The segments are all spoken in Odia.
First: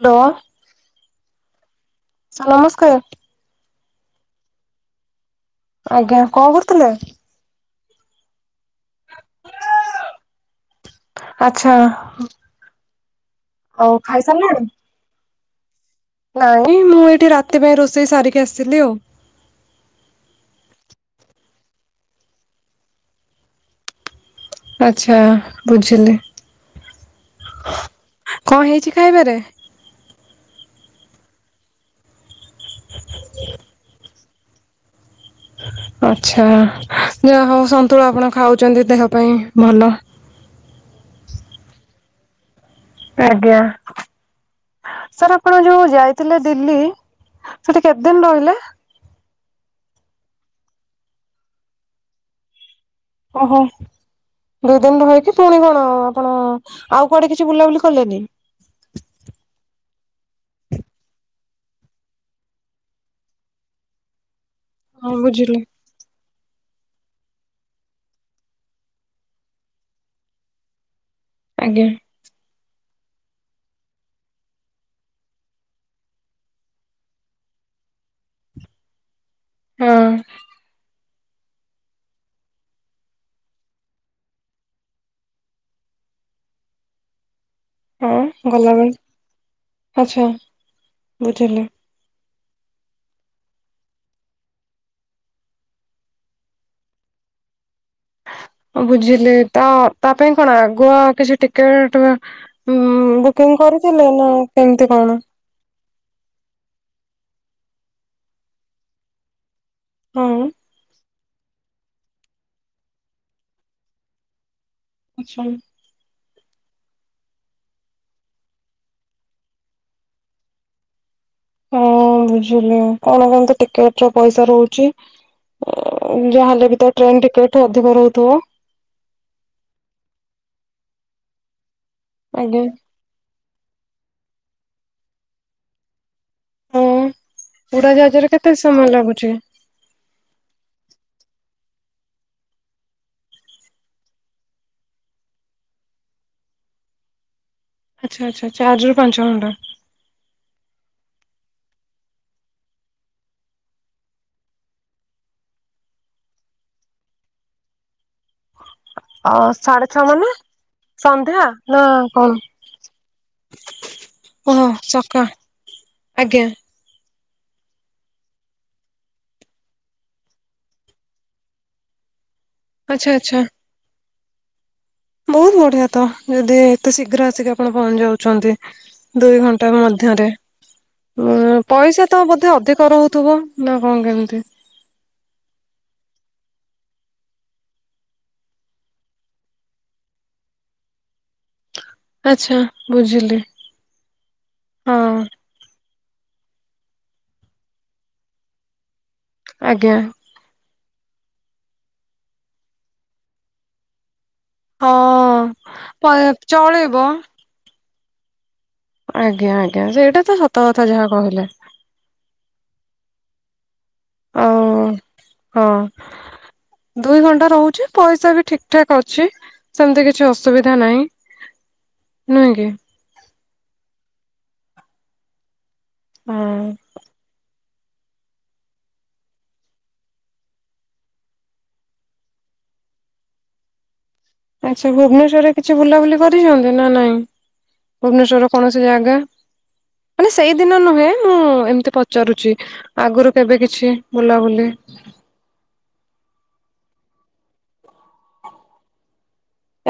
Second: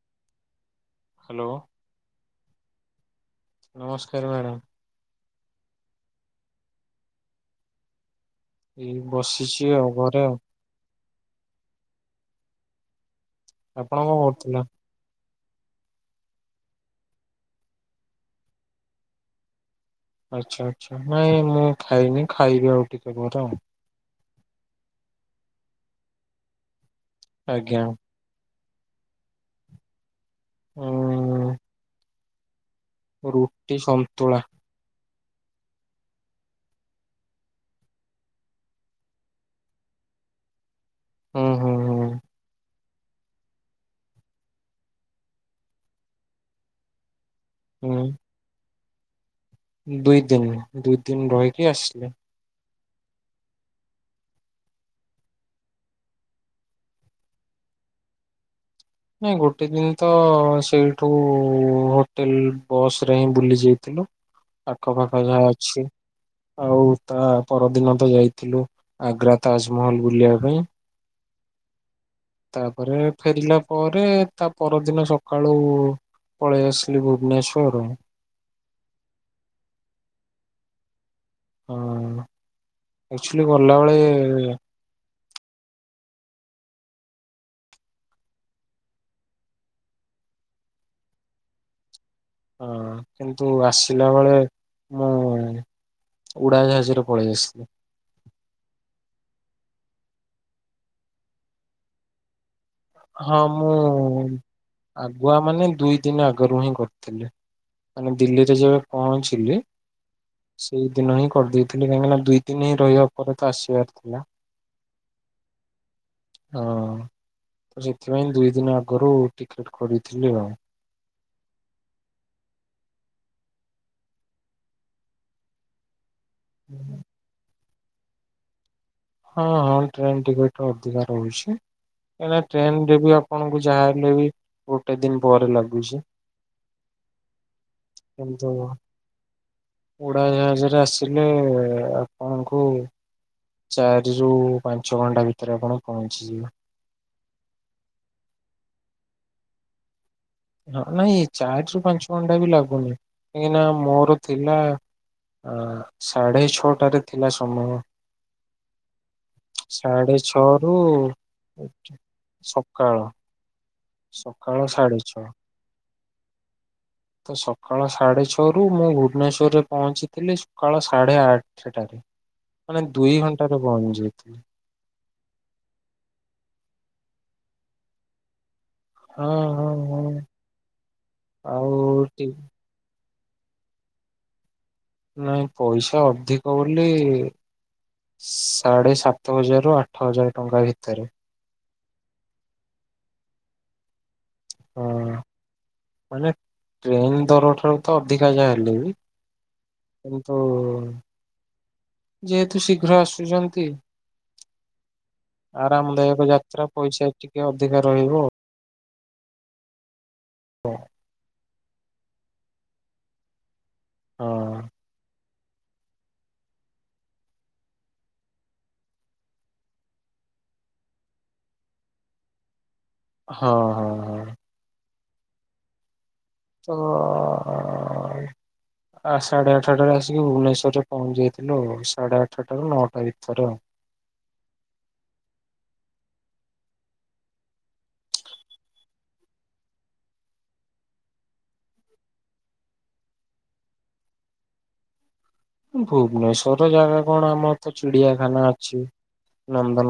Hello hello. ସା ନମସ୍କାରେ। ନମସ୍କାର ମ୍ୟାଡ଼ାମ। ଆଜ୍ଞା କଣ କରୁଥିଲେ। ଏଇ ବସିଛି ଆଉ ଘରେ ଆଉ। ଆଛା। ଆପଣ କଣ କରୁଥିଲା? ନାଇଁ ମୁଁ ଏଇଠି ରାତି ପାଇଁ ରୋଷେଇ ସାରିକି ଆସିଥିଲି ଆଉ। ଆଚ୍ଛା ଆଚ୍ଛା ନାଇଁ ମୁଁ ଖାଇନି ଖାଇବି ଆଉ ଟିକେ ଘରେ ଆଉ। ଆଚ୍ଛା ବୁଝିଲି। ଆଜ୍ଞା। କଣ ହେଇଛି ଖାଇବାରେ? [inaudible] ରୁଟି ସ ତୁଳା ଆଛା ଯାହା ହଉ ସନ୍ତୁଳା ଆପଣ ଖାଉଛନ୍ତି ଦେହ ପାଇଁ ଭଲ। ହୁଁ ହୁଁ ହୁଁ। ଆଜ୍ଞା ସାର୍ ଆପଣ ଯୋଉ ଯାଇଥିଲେ ଦିଲ୍ଲୀ। ସେଠି କେତେ ଦିନ ରହିଲେ? ଦଇ ଦିନ ଦୁଇ ଦିନ ରହିକି ଆସିଲ। ଓହୋ ଦୁଇ ଦିନ ରହିକି ପୁଣି କଣ ଆପଣ ଆଉ କୁଆଡେ କିଛି ବୁଲାବୁଲି କଲେନି? ନାଇଁ ଗୋଟେ ଦିନ ତ ସେଇଠୁ ହୋଟେଲ ବସ ରେ ହିଁ ବୁଲି ଯାଇଥିଲୁ ଆଖ ହଁ ପାଖ ଯାହା ବୁଝିଲି ଅଛି। ଆଉ ତା ପରଦିନ ତ ଯାଇଥିଲୁ ଆଗ୍ରା ତାଜମହଲ ବୁଲିବା ପାଇଁ। ଆଜ୍ଞା। ତାପରେ ଫେରିଲା ପରେ ତାପରଦିନ ସକାଳୁ ପଳେଇ ଆସିଲି ଭୁବନେଶ୍ୱର ହଁ। ହଁ ଆକ୍ଚୁଆଲି ଗଲାବେଳେ ହଁ ଗଲାବେଳେ ଆଛା ବୁଝିଲି। ହଁ କିନ୍ତୁ ଆସିଲା ବେଳେ ମୁଁ ଉଡ଼ା ଜାହଜରେ ପଳେଇ ଆସିଥିଲେ। ବୁଝିଲିତ ତାପାଇଁ କଣ ଆଗୁଆ କିଛି ଟିକେଟ ଉଁ ହଁ ବୁକିଂ ମୁଁ କରିଥିଲେ ନା କେମିତି କଣ? ଆଗୁଆ ମାନେ ଦୁଇ ଦିନ ଆଗରୁ ହିଁ କରିଥିଲେ ମାନେ ଦିଲ୍ଲୀରେ ଯେବେ ପହଞ୍ଚିଲି ହଁ ସେଇଦିନ ହିଁ କରିଦେଇଥିଲି କାହିଁକିନା ଦୁଇ ଦିନ ହିଁ ରହିବା ପରେତ ଆସିବାର ଥିଲା। ଆଚ୍ଛା। ହଁ। ତ ସେଥିପାଇଁ ଦୁଇ ଦିନ ଆଗରୁ ଟିକେଟ କରିଥିଲି ଆଉ। ହଁ ବୁଝିଲି କଣ କହନ୍ତୁ ଟିକେଟର ପଇସା ରହୁଚି ଯା ଏବେତ ଟ୍ରେନ୍ ଟିକେଟ ଅଧିକ ରହୁଥିବ? ହଁ ହଁ ଟ୍ରେନ୍ ଟିକେଟର ଅଧିକା ରହୁଛି କାଁ ଆଜ୍ଞା ଟ୍ରେନ୍ ଟିକେ ଆପଣଙ୍କୁ ଯାହା ହେଲେବି ଗୋଟେ ଦିନ ପରେ ଲାଗୁଚି। ଉଡା ଜାହାଜରେ କେତେ ସମୟ ଲାଗୁଚି? ଉଡା ଜାହାଜରେ ଆସିଲେ ଆପଣଙ୍କୁ ଚାରିରୁ ପାଞ୍ଚ ଘଣ୍ଟା ଭିତରେ ଆପଣ ପହଞ୍ଚିଯିବେ। ଆଚ୍ଛା ଆଚ୍ଛା ଚାରିରୁ ପାଞ୍ଚ ଘଣ୍ଟା ହଁ ନାଇଁ ଚାରିରୁ ପାଞ୍ଚ ଘଣ୍ଟାବି ଲାଗୁନି କାହିଁକିନା ମୋର ଥିଲା ଅ ସାଢେ ଛଅଟାରେ ଥିଲା ସମୟ ଅ ଛଅ ସାଢେ ମାନେ ଛଅରୁ ସନ୍ଧ୍ୟା ନା କଣ? ସକାଳ ସକାଳ ଓହୋ ସାଢ଼େ ଛଅ। ସକା ଆଜ୍ଞା ତ ସକାଳ ସାଢ଼େ ଛଅରୁ ମୁଁ ଭୁବନେଶ୍ୱରରେ ପହଞ୍ଚିଥିଲି ସକାଳ ସାଢ଼େ ଆ ଆଠଟାରେ ମାନେ ଆଚ୍ଛା ଦୁଇ ଘଣ୍ଟାରେ ପହଞ୍ଚି ଯାଇଥିଲି। ବହୁତ୍ ବଢ଼ିଆତ ଯଦି ଏତେ ଶୀଘ୍ର ଆସିକି ଆପଣ ପହଞ୍ଚି ଯାଉଛନ୍ତି। ହଁ ଦୁଇ ହଁ ଘଣ୍ଟା ହଁ ମଧ୍ୟରେ ଉ ଆଉ ପଇସାତ ଟି ବୋଧେ ଅଧିକ ରହୁ ଥୁବ ନା କଣ କେମିତି? ନାଇଁ ପଇସା ଅଧିକ ବୋଲି ସାଢେ ସାତ ହଜାରରୁ ଆଠ ହଜାର ଟଙ୍କା ଭିତରେ ଆଚ୍ଛା ବୁଝିଲି। ହଁ ମାନେ ଟ୍ରେନ୍ ଦର ଠାରୁତ ଅଧିକା ଯାହା ହେଲେ ବି ଆଜ୍ଞା। ତୁ ଯେହେତୁ ଶୀଘ୍ର ଆସୁଚନ୍ତି ଆରାମଦାୟକ ହଁ। ଯାତ୍ରା ଚଳିବ ପଇସା ଟିକେ ଅଧିକା ରହିବ। ଆଜ୍ଞା-ଆଜ୍ଞା ସେଇଟାତ ସତ ଆଉ କଥା ଯାହା କହିଲେ। ଅଁ ହଁ। ଦୁଇ ଘଣ୍ଟା ରହୁଛି ପଇସାବି ଠିକ୍ ଠାକ୍ ଅଛି। ସେମିତି କିଛି ଅସୁବିଧା ନାହିଁ, ନୁହେଁ କି? ହଁ-ହଁ। ହଁ ତ ଆ ସାଢେ ଆଠଟାରେ ଆସିକି ଭୁବନେଶ୍ଵରରେ ପହଞ୍ଚି ଯାଇଥିଲୁ ଆ ସାଢେ ଆଠଟାରୁ ନଅଟା ଭିତରେ ଆଉ। ଆଛା, ଭୁବନେଶ୍ୱରରେ କିଛି ବୁଲାବୁଲି କରିଚନ୍ତି ନା ନାଇଁ? ଭୁବନେଶ୍ୱରର କୌଣସି ଜାଗା? ମାନେ ସେଇଦିନ ନୁହେଁ, ମୁଁ ଏମିତି ପଚାରୁଚି? ଆଗରୁ କେବେ କିଛି ବୁଲାବୁଲି ଭୁବନେଶ୍ଵର ଜାଗା କଣ, ଆମର ତ ଚିଡିଆଖାନା ଅଛି।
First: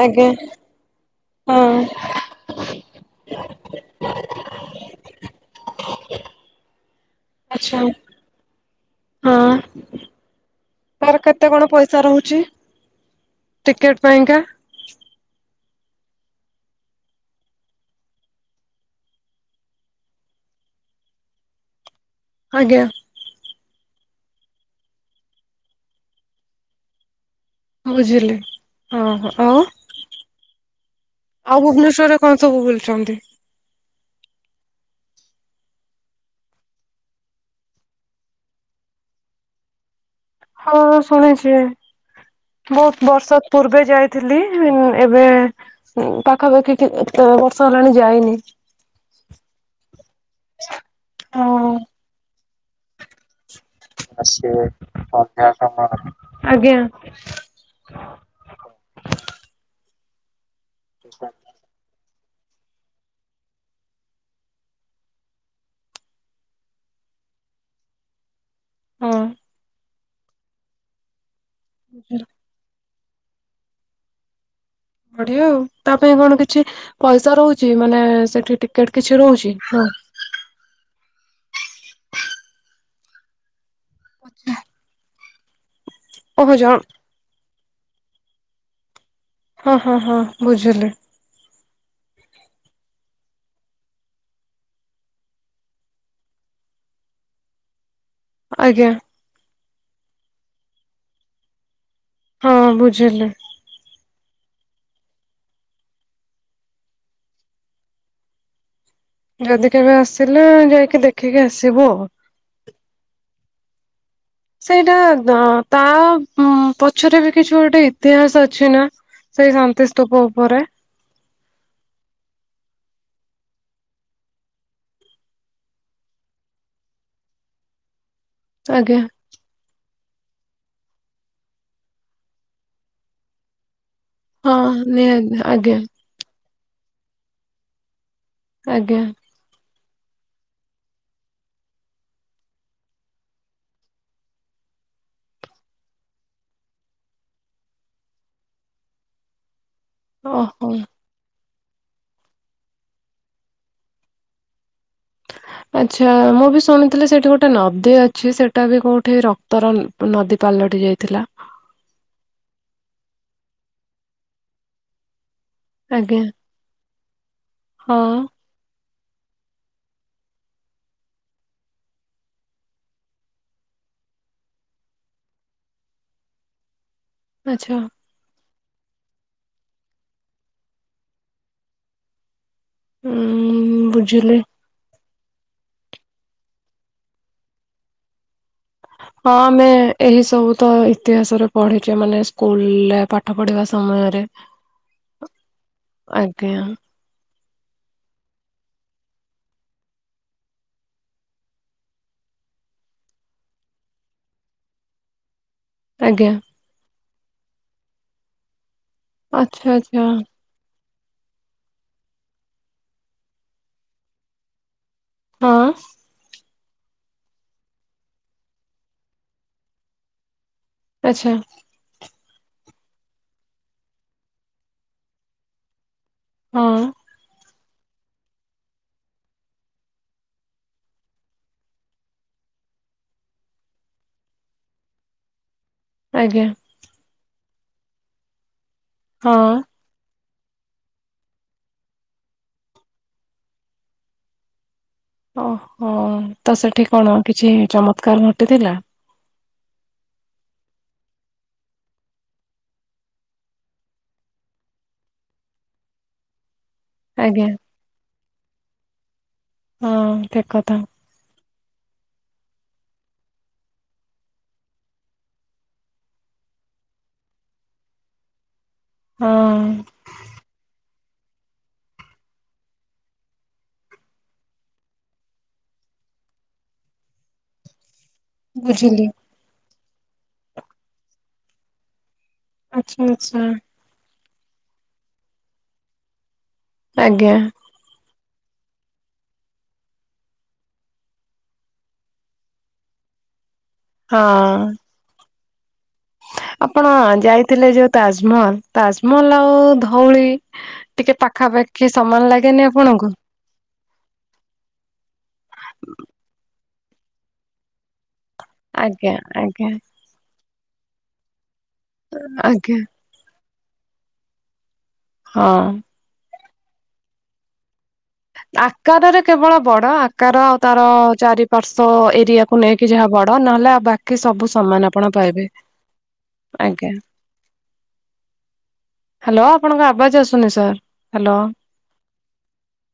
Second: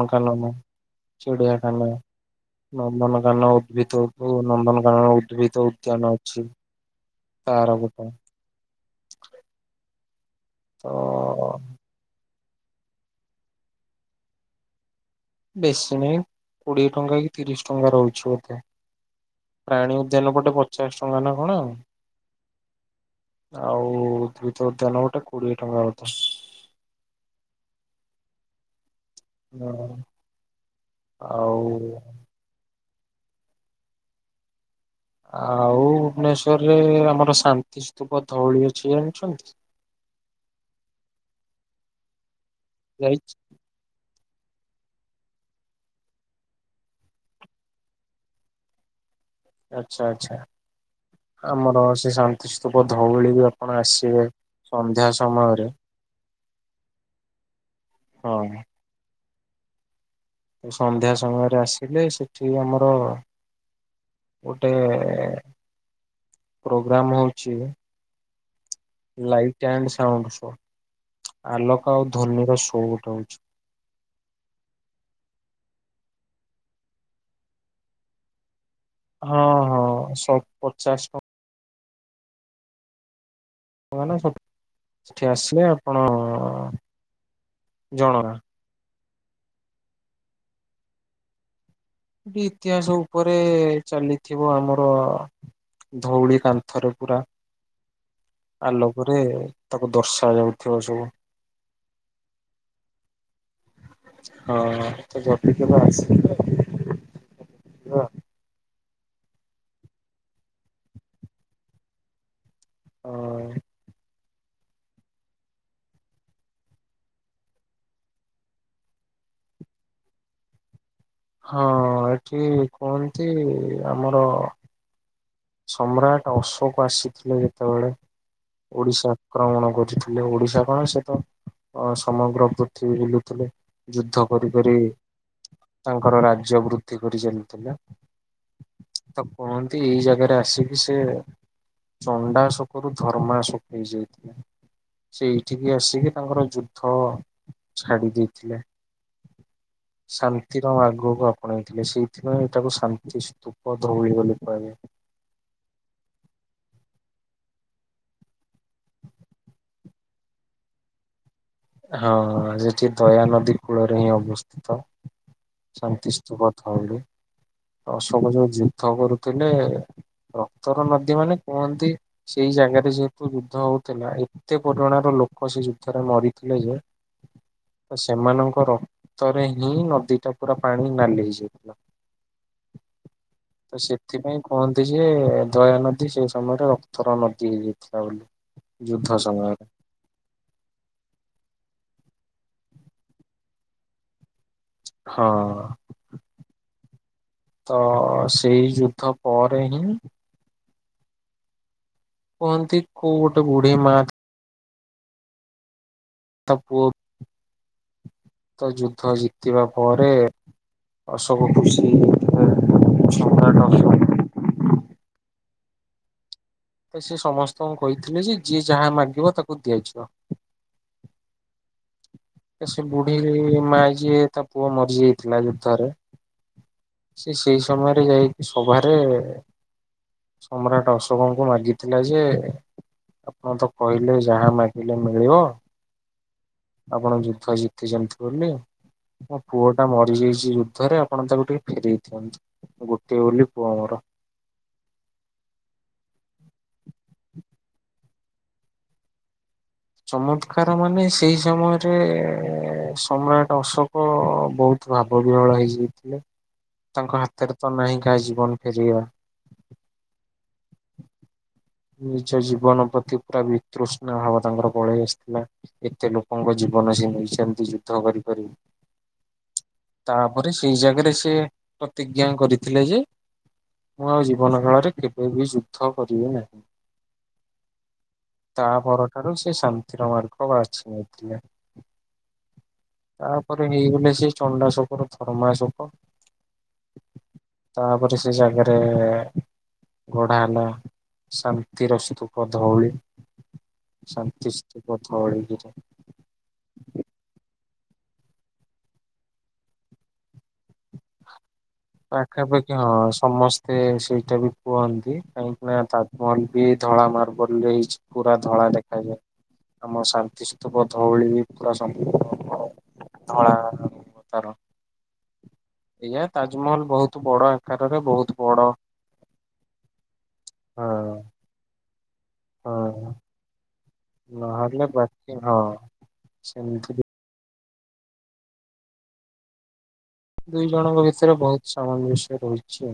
ଆଜ୍ଞା ହଁ ଚିଡ଼ିଆଖାନା ନନ୍ଦନକାନ ଉଦ୍ଭିଦକୁ, ନନ୍ଦନକାନନର ଉଦ୍ଭିଦ ଉଦ୍ୟାନ ଅଛି। ତାର ଆଛା, ଗୋଟେ ହଁ। ତ ତାର କେତେ କଣ ପଇସା ରହୁଚି, ଟିକେଟ ପାଇଁକା? ବେଶୀ ନାହିଁ, କୋଡିଏ ଟଙ୍କା କି ତିରିଶ ଟଙ୍କା ରହୁଚି ବୋଧେ? ପ୍ରାଣୀ ଉଦ୍ୟାନ ପଟେ, ପଚାଶ ଟଙ୍କା ନା କଣ ଆଉ? ଆଜ୍ଞା। ଆଉ ଉଦ୍ଭିଦ ଉଦ୍ୟାନ ପଟେ, କୋଡିଏ ଟଙ୍କା ବୋଧେ? ବୁଝିଲି ହଁ-ହଁ। ନା, ଆଉ କଣ ସବୁ ବୁଲିଚନ୍ତି? ଆଉ ଭୁବନେଶ୍ୱରରେ ଆମର ଶାନ୍ତିସ୍ତୁପ ଧଉଳି ଅଛି, ଜାଣିଚନ୍ତି? ହଁ ଶୁଣିଚି, ବହୁତ୍ ଯାଇଛି ବର୍ଷ ପୂର୍ବେ ଯାଇଥିଲି, ଏବେ ପାଖାପାଖି କେତେବର୍ଷ ହେଲାଣି ଯାଇନି। ଆଛା ଆଛା, ହଁ ଆମର ସେ ଶାନ୍ତି ଶାନ୍ତିସ୍ତୁପ ଧଉଳି ବି ଆପଣ ଆସିବେ, ସନ୍ଧ୍ୟା ସମୟରେ ଆଜ୍ଞା ହଁ। ସନ୍ଧ୍ୟା ସମୟରେ ଆସିଲେ, ସେଠି ଆମର ଗୋଟେ ପ୍ରୋଗ୍ରାମ ହଉଚି ହଁ ଲାଇଟ୍ ଆଣ୍ଡ ସାଉଣ୍ଡ ଶୋ, ଆଲୋକ ଆଉ ଧ୍ୱନିର ଶୋ ଗୋଟେ ହଉଚି। ବଢଆ ଆଉ, ତା ପାଇଁ କଣ କିଛି ପଇସା ରହୁଚି, ମାନେ ସେଠି ଟି କେଟ କିଛି ରହୁଚି, ହଁ। ପଚାଶ ଟଙ୍କା। ସତ୍ ସେଠି ଆସିଲେ ଆପଣ ଓହ ଜାମ୍। ଜଣଣା। ହଁ-ହଁ-ହଁ ବୁଝିଲି। ଇତିହାସ ଉପରେ ଚାଲିଥିବ ଆମର ଧଉଳି କାନ୍ଥରେ ପୁରା ଆଜ୍ଞା ଆଲୋକରେ, ତାକୁ ଦର୍ଶାଯାଉଥିବ ସବୁ। ହଁ, ବୁଝିଲି। ହଁ, ସେ ବସିଥିବ ଆସିବେ [unintelligible] ଯଦି କେବେ ଆସିଲା, ଯାଇକି ଦେଖିକି ଆସିବୁ ଆଉ। ଅ ସେଇଟା, ତା ଉ ପଛରେ ବି କିଛି ଗୋଟେ ଇତିହାସ ଅଛି ନା? ସେଇ ଶାନ୍ତି ସ୍ତୁପ ଉପରେ ହଁ, ଏଠି କୁହନ୍ତି ଆମର ସମ୍ରାଟ ଅଶୋକ ଆସିଥିଲେ ଯେତେବେଳେ ଆଜ୍ଞା ଓଡିଶା ଆକ୍ରମଣ ଖୋଜିଥିଲେ ଓଡିଶା କଣ ସେ ତ ଅ ସମଗ୍ର ପୃଥିବୀ ବୁଲୁଥିଲେ ଯୁଦ୍ଧ କରିିକରି ଆଜ୍ଞ ଆଜ୍ଞା ତାଙ୍କର ରାଜ୍ୟ ବୃଦ୍ଧି କରି ଚାଲିଥିଲା। ଆଜ୍ଞା ତ କୁହନ୍ତି ଏଇ ଜାଗାରେ ଆସିକି ସେ ଚଣ୍ଡା ଶୋକରୁ ଧର୍ମା ଶୋକ ହେଇ ହେଇଯାଇଥିଲେ। ସେ ଏଇଠିକି ଆସିକି ତାଙ୍କର ଯୁଦ୍ଧ ଛାଡି ଦେଇଥିଲେ ସାନ୍ତ ଓହୋ ଆଗକୁ ଆପଣେଇଥିଲେ ସେଇଥି ପାଇଁ ଏଇଟାକୁ ଶାନ୍ତି ସ୍ତୂପ ଧଉଳି ବୋଲି କୁହାଯାଏ। ଆଚ୍ଛା ମୁଁ ବି ଶୁଣିଥିଲି ସେଇଠି ଗୋଟେ ନଦୀ ଅଛି ସେଇଟା ବି କୋଉଠି ରକ୍ତର ନ ନଦୀ ପାଲଟି ଯାଇଥିଲା। ହଁ ସେଠି ଦୟାନଦୀ କୂଳରେ ହିଁ ଅବସ୍ଥିତ ଶାନ୍ତି ଆଜ୍ଞା ସ୍ତୁପ ତ ବୋଲି ହଁ ଅ ସବୁ ଯୋଉ ଯୁଦ୍ଧ କରୁଥିଲେ ରକ୍ତର ନଦୀ ମାନେ କୁହନ୍ତି ସେଇ ଜାଗାରେ ଯେହେତୁ ଯୁଦ୍ଧ ହୋଉଥିଲା ଏତେ ପରିମାଣ ର ଲୋକ ସେ ଯୁଦ୍ଧରେ ମରି ଥିଲେ ଯେ ଆଚ୍ଛା ସେମାନଙ୍କ ରକ୍ତରେ ହିଁ ନଦୀ ଟା ପୁରା ପାଣି ନାଲି ହେଇଯାଇଥିଲା। ଉଁ ବୁଝିଲି। ସେଥିପାଇଁ କୁହନ୍ତି ଯେ ଦୟାନଦୀ ସେ ସମୟରେ ରକ୍ତର ନଦୀ ହେଇଯାଇଥିଲା ବୋଲି। ଯୁଦ୍ଧ ହଁ ସମୟରେ ଆମେ ଏହି ସବୁ ତ ଇତିହାସରେ ପଡ଼ିଛି ମାନେ ସ୍କୁଲରେ ପାଠ ପଢିବା ସମୟରେ। ହଁ। ଆଜ୍ଞା। ତ ସେଇ ଯୁଦ୍ଧ ପରେ ହିଁ କୁହନ୍ତି କୋଉ ଗୋଟେ ବୁଢୀ ମା ଆଜ୍ଞା ତା ପୁଅ ତ ଯୁଦ୍ଧ ଜିତିବା ଆଚ୍ଛା ଆଚ୍ଛା ପରେ ଅସବୁ ଖୁସି ରେ ସମ୍ରାଟ ଅଶ ହଁ ତ ସେ ସମସ୍ତଙ୍କୁ କହିଥିଲେ ଯେ ଯିଏ ଯାହା ମାଗିବ ତାକୁ ଦିଆଯିବ। ଆଛା ସେ ବୁଢୀ ମା ଯିଏ ତା ପୁଅ ମରି ଯାଇଥିଲା ଯୁଦ୍ଧରେ। ହଁ ସେ ସେଇ ସମୟରେ ଯାଇକି ସଭାରେ ସମ୍ରାଟ ଅଶୋକଙ୍କୁ ମାଗିଥିଲା ଯେ ଆପଣ ତ କହିଲେ ଯାହା ମାଗିଲେ ମିଳିବ। ଆଜ୍ଞା ଆପଣ ଯୁଦ୍ଧ ଜିତି ଚନ୍ତି ବୋଲି ମୋ ହଁ। ପୁଅ ନା ମରିଯାଇଛି ଯୁଦ୍ଧରେ ଆପଣ ତାକୁ ଟିକେ ଫେରଇ ଦିଅନ୍ତୁ ଗୋଟଏ ବୋଲି ପୁଅ ମୋର। ଓ ହୋ ତ ସେଠି କଣ କିଛି ଚମତ୍କାର ଘଟିଥିଲା? ଚମତ୍କାର ମାନେ ସେଇ ସମୟରେ ସମ୍ରାଟ ଅଶୋକ ବୋହୁତ ଭାବ ବିହଳ ହେଇଯାଇଥିଲେ। ତାଙ୍କ ଆଜ୍ଞା ହାତରେ ତ ନାହିଁ କାହି ଜୀବନ ଫେରିବା। ହଁ ଠିକ୍ କଥା। ନିଜ ଜୀବନ ପ୍ରତି ପୁରା ବିତୃଷ୍ଣା ଭାବ ତାଙ୍କର ପଳେଇ ଆସିଥିଲା। ଏତେ ଲୋକଙ୍କ ଜୀବନ ସେ ନେଇଛନ୍ତି ଯୁଦ୍ଧ କରି କରି ହଁ। ତାପରେ ସେଇ ଜାଗାରେ ସେ ପ୍ରତିଜ୍ଞା କରିଥିଲେ ଯେ ମୁଁ ଆଉ ଜୀବନ କେଳରେ କେବେ ବି ଯୁଦ୍ଧ କରିବି ନାହିଁ। ତା ବୁଝିଲି ପରଠାରୁ ସେ ଶାନ୍ତି ର ମାର୍ଗ ବାଛି ନେଇଥିଲେ। ଆଚ୍ଛା ଆଚ୍ଛା। ତାପରେ ହେଇଗଲେ ସେ ଚଣ୍ଡାଶୋକର ଧର୍ମା ଶୋକ। ଆଜ୍ଞା। ତାପରେ ସେ ଜାଗାରେ ଘୋଡା ହେଲା। ଶାନ୍ତିର ସ୍ତୁପ ଧଉଳି ଶାନ୍ତି ହଁ। ସ୍ତୁପ ଧଉଳିିଗିରି। ଆପଣ ଯାଇଥିଲେ ଯୋଉ ତାଜମହଲ ତାଜମହଲ ଆଉ ଧଉଳି ଟିକେ ପାଖାପାଖି ସମାନ ଲାଗେନି ଆପଣଙ୍କୁ। ସେ ସେଇଟା ବି କୁହନ୍ତି କାହିଁକିନା ତାଜମହଲ ବି ଧଳା ମାର୍ବଲରେ ହେଇଛି। ପୁରା ଧଳା ଆଜ୍ଞା ଦେଖାଯାଏ ଆଜ୍ଞା ଆମ ଶାନ୍ତି ସ୍ତୂପ ଧଉଳି ପୂରା ସମ୍ପୁର୍ଣ୍ଣ ଆଜ୍ଞା ଧଳା ପଥର। ହଁ। ଏଇଆା ତାଜମହଲ ବହୁତ ବଡ ଆକାରରେ ବହୁତ ବଡ ଆକାରରେ କେବଳ ବଡ ଆକାର ଆଉ ତାର ହଁ ଚାରିପାର୍ଶ ଏରିଆକୁ ନେଇକି ଯାହା ହଁ ବଡ। ତ ନହେଲେ ଆଉ ବାକି ସବୁ ନହେଲେ ସମାନ ଆପଣ ବାକି ପାଇବେ ହଁ ସେମିତି ଆଜ୍ଞା। ହ୍ୟାଲୋ ଆପଣଙ୍କ ଆବାଜ ଆଶ୍ ଦୁଇ ଜଣଙ୍କ ଭିତରେ ବହୁତ ସାମଞ୍ଜସ୍ୟ ରହିଛି।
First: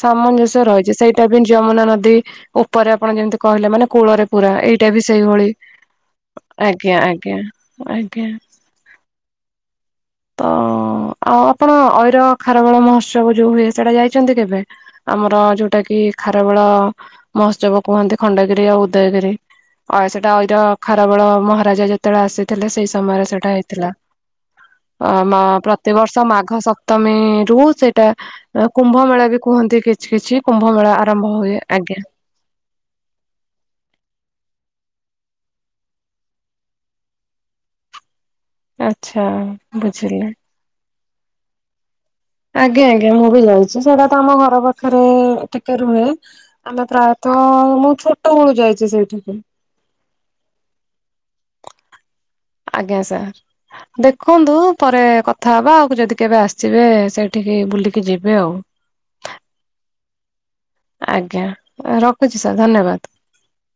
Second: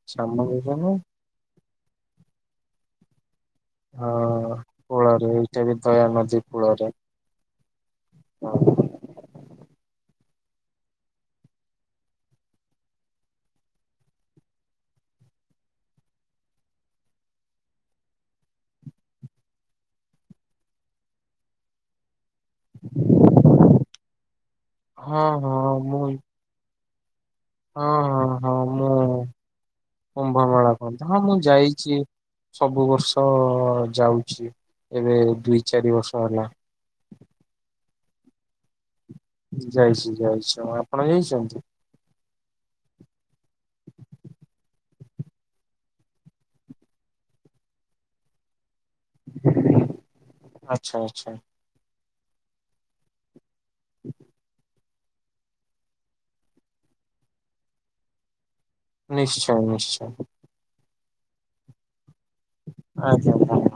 ସାମଞ୍ଜସ୍ୟ ରହିଛି ସେଇଟା ବି ଯମୁନା ନଦୀ ଉପରେ ଆପଣ ଯେମିତି। କହିଲେ ମାନେ କୂଳରେ ପୁରା ହଁ ଏଇଟା ବି କୂଳରେ ସେଇଭଳି ଏଇଟା ବି ଦୟା ନଦୀ କୂଳରେ ଆଜ୍ଞା ଆଜ୍ଞା। ଆଜ୍ଞା। ହଁ। ତ ଆଉ ଆପଣ ଅଇର ଖାରବେଳ ମହୋତ୍ସବ ଯୋଉ ହୁଏ ସେଇଟା ଯାଇଛନ୍ତି କେବେ? ଆମର ଯୋଉଟା କି ଖାରବେଳ ମହୋତ୍ସବ କୁହନ୍ତି ଖଣ୍ଡଗିରି ଆଉ ଉଦୟଗିରି। ଅ ସେଟାଇର ଖାରବେଳ ମହାରାଜା ଯେତେବେଳେ ଆସେ ଥିଲେ ସେଇ ସମୟରେ ସେଟା ହେଇଥିଲା ଅ ହଁ ମ ହଁ ମୁଁ ପ୍ରତିବର୍ଷ ମାଘ ସ ତମି ରୁ ହଁ ସେଇଟା। ହଁ ହଁ ମୁଁ କୁମ୍ଭ ମେଳା ବି କୁହନ୍ତି କିଛି କିଛି କୁମ୍ଭମେଳା କୁମ୍ଭ ମେଳା କୁହନ୍ତି ହଁ ଆରମ୍ଭ ମୁଁ ହୁଏ ଯାଇଛି। ଆଜ୍ଞା। ସବୁ ବର୍ଷ ଯାଉଛି ଏବେ ଦୁଇ ଚାରି ବର୍ଷ ହେଲା। ଆଛା। ଯାଇଛି ଯାଇଛି ମୁଁ ଆପଣ ଯାଇଛନ୍ତି? ଆଜ୍ଞା ଆଜ୍ଞା ମୁଁ ବି ଯାଇଛି ସେଟା ତମ ଘର ପାଖରେ ଟିକେ ରୁହେ। ଆମେ ପ୍ରାୟତଃ ମୁଁ ଛୋଟ ବେଳୁ ଯାଇଛି ସେଇଠିକି। ଆଛା ଆଚ୍ଛା। ଆଜ୍ଞା ସାର୍ ଦେଖନ୍ତୁ। ପରେ କଥା ହବା ଆଉ ଯଦି କେବେ ଆସିବେ ସେଇଠିକି ବୁଲିକି ଯିବେ ଆଉ। ନିଶ୍ଚୟ ନିଶ୍ଚୟ। ଆଜ୍ଞା ରଖୁଛି ସାର୍ ଧନ୍ୟବାଦ। ଆଜ୍ଞା ଧନ୍ୟବାଦ।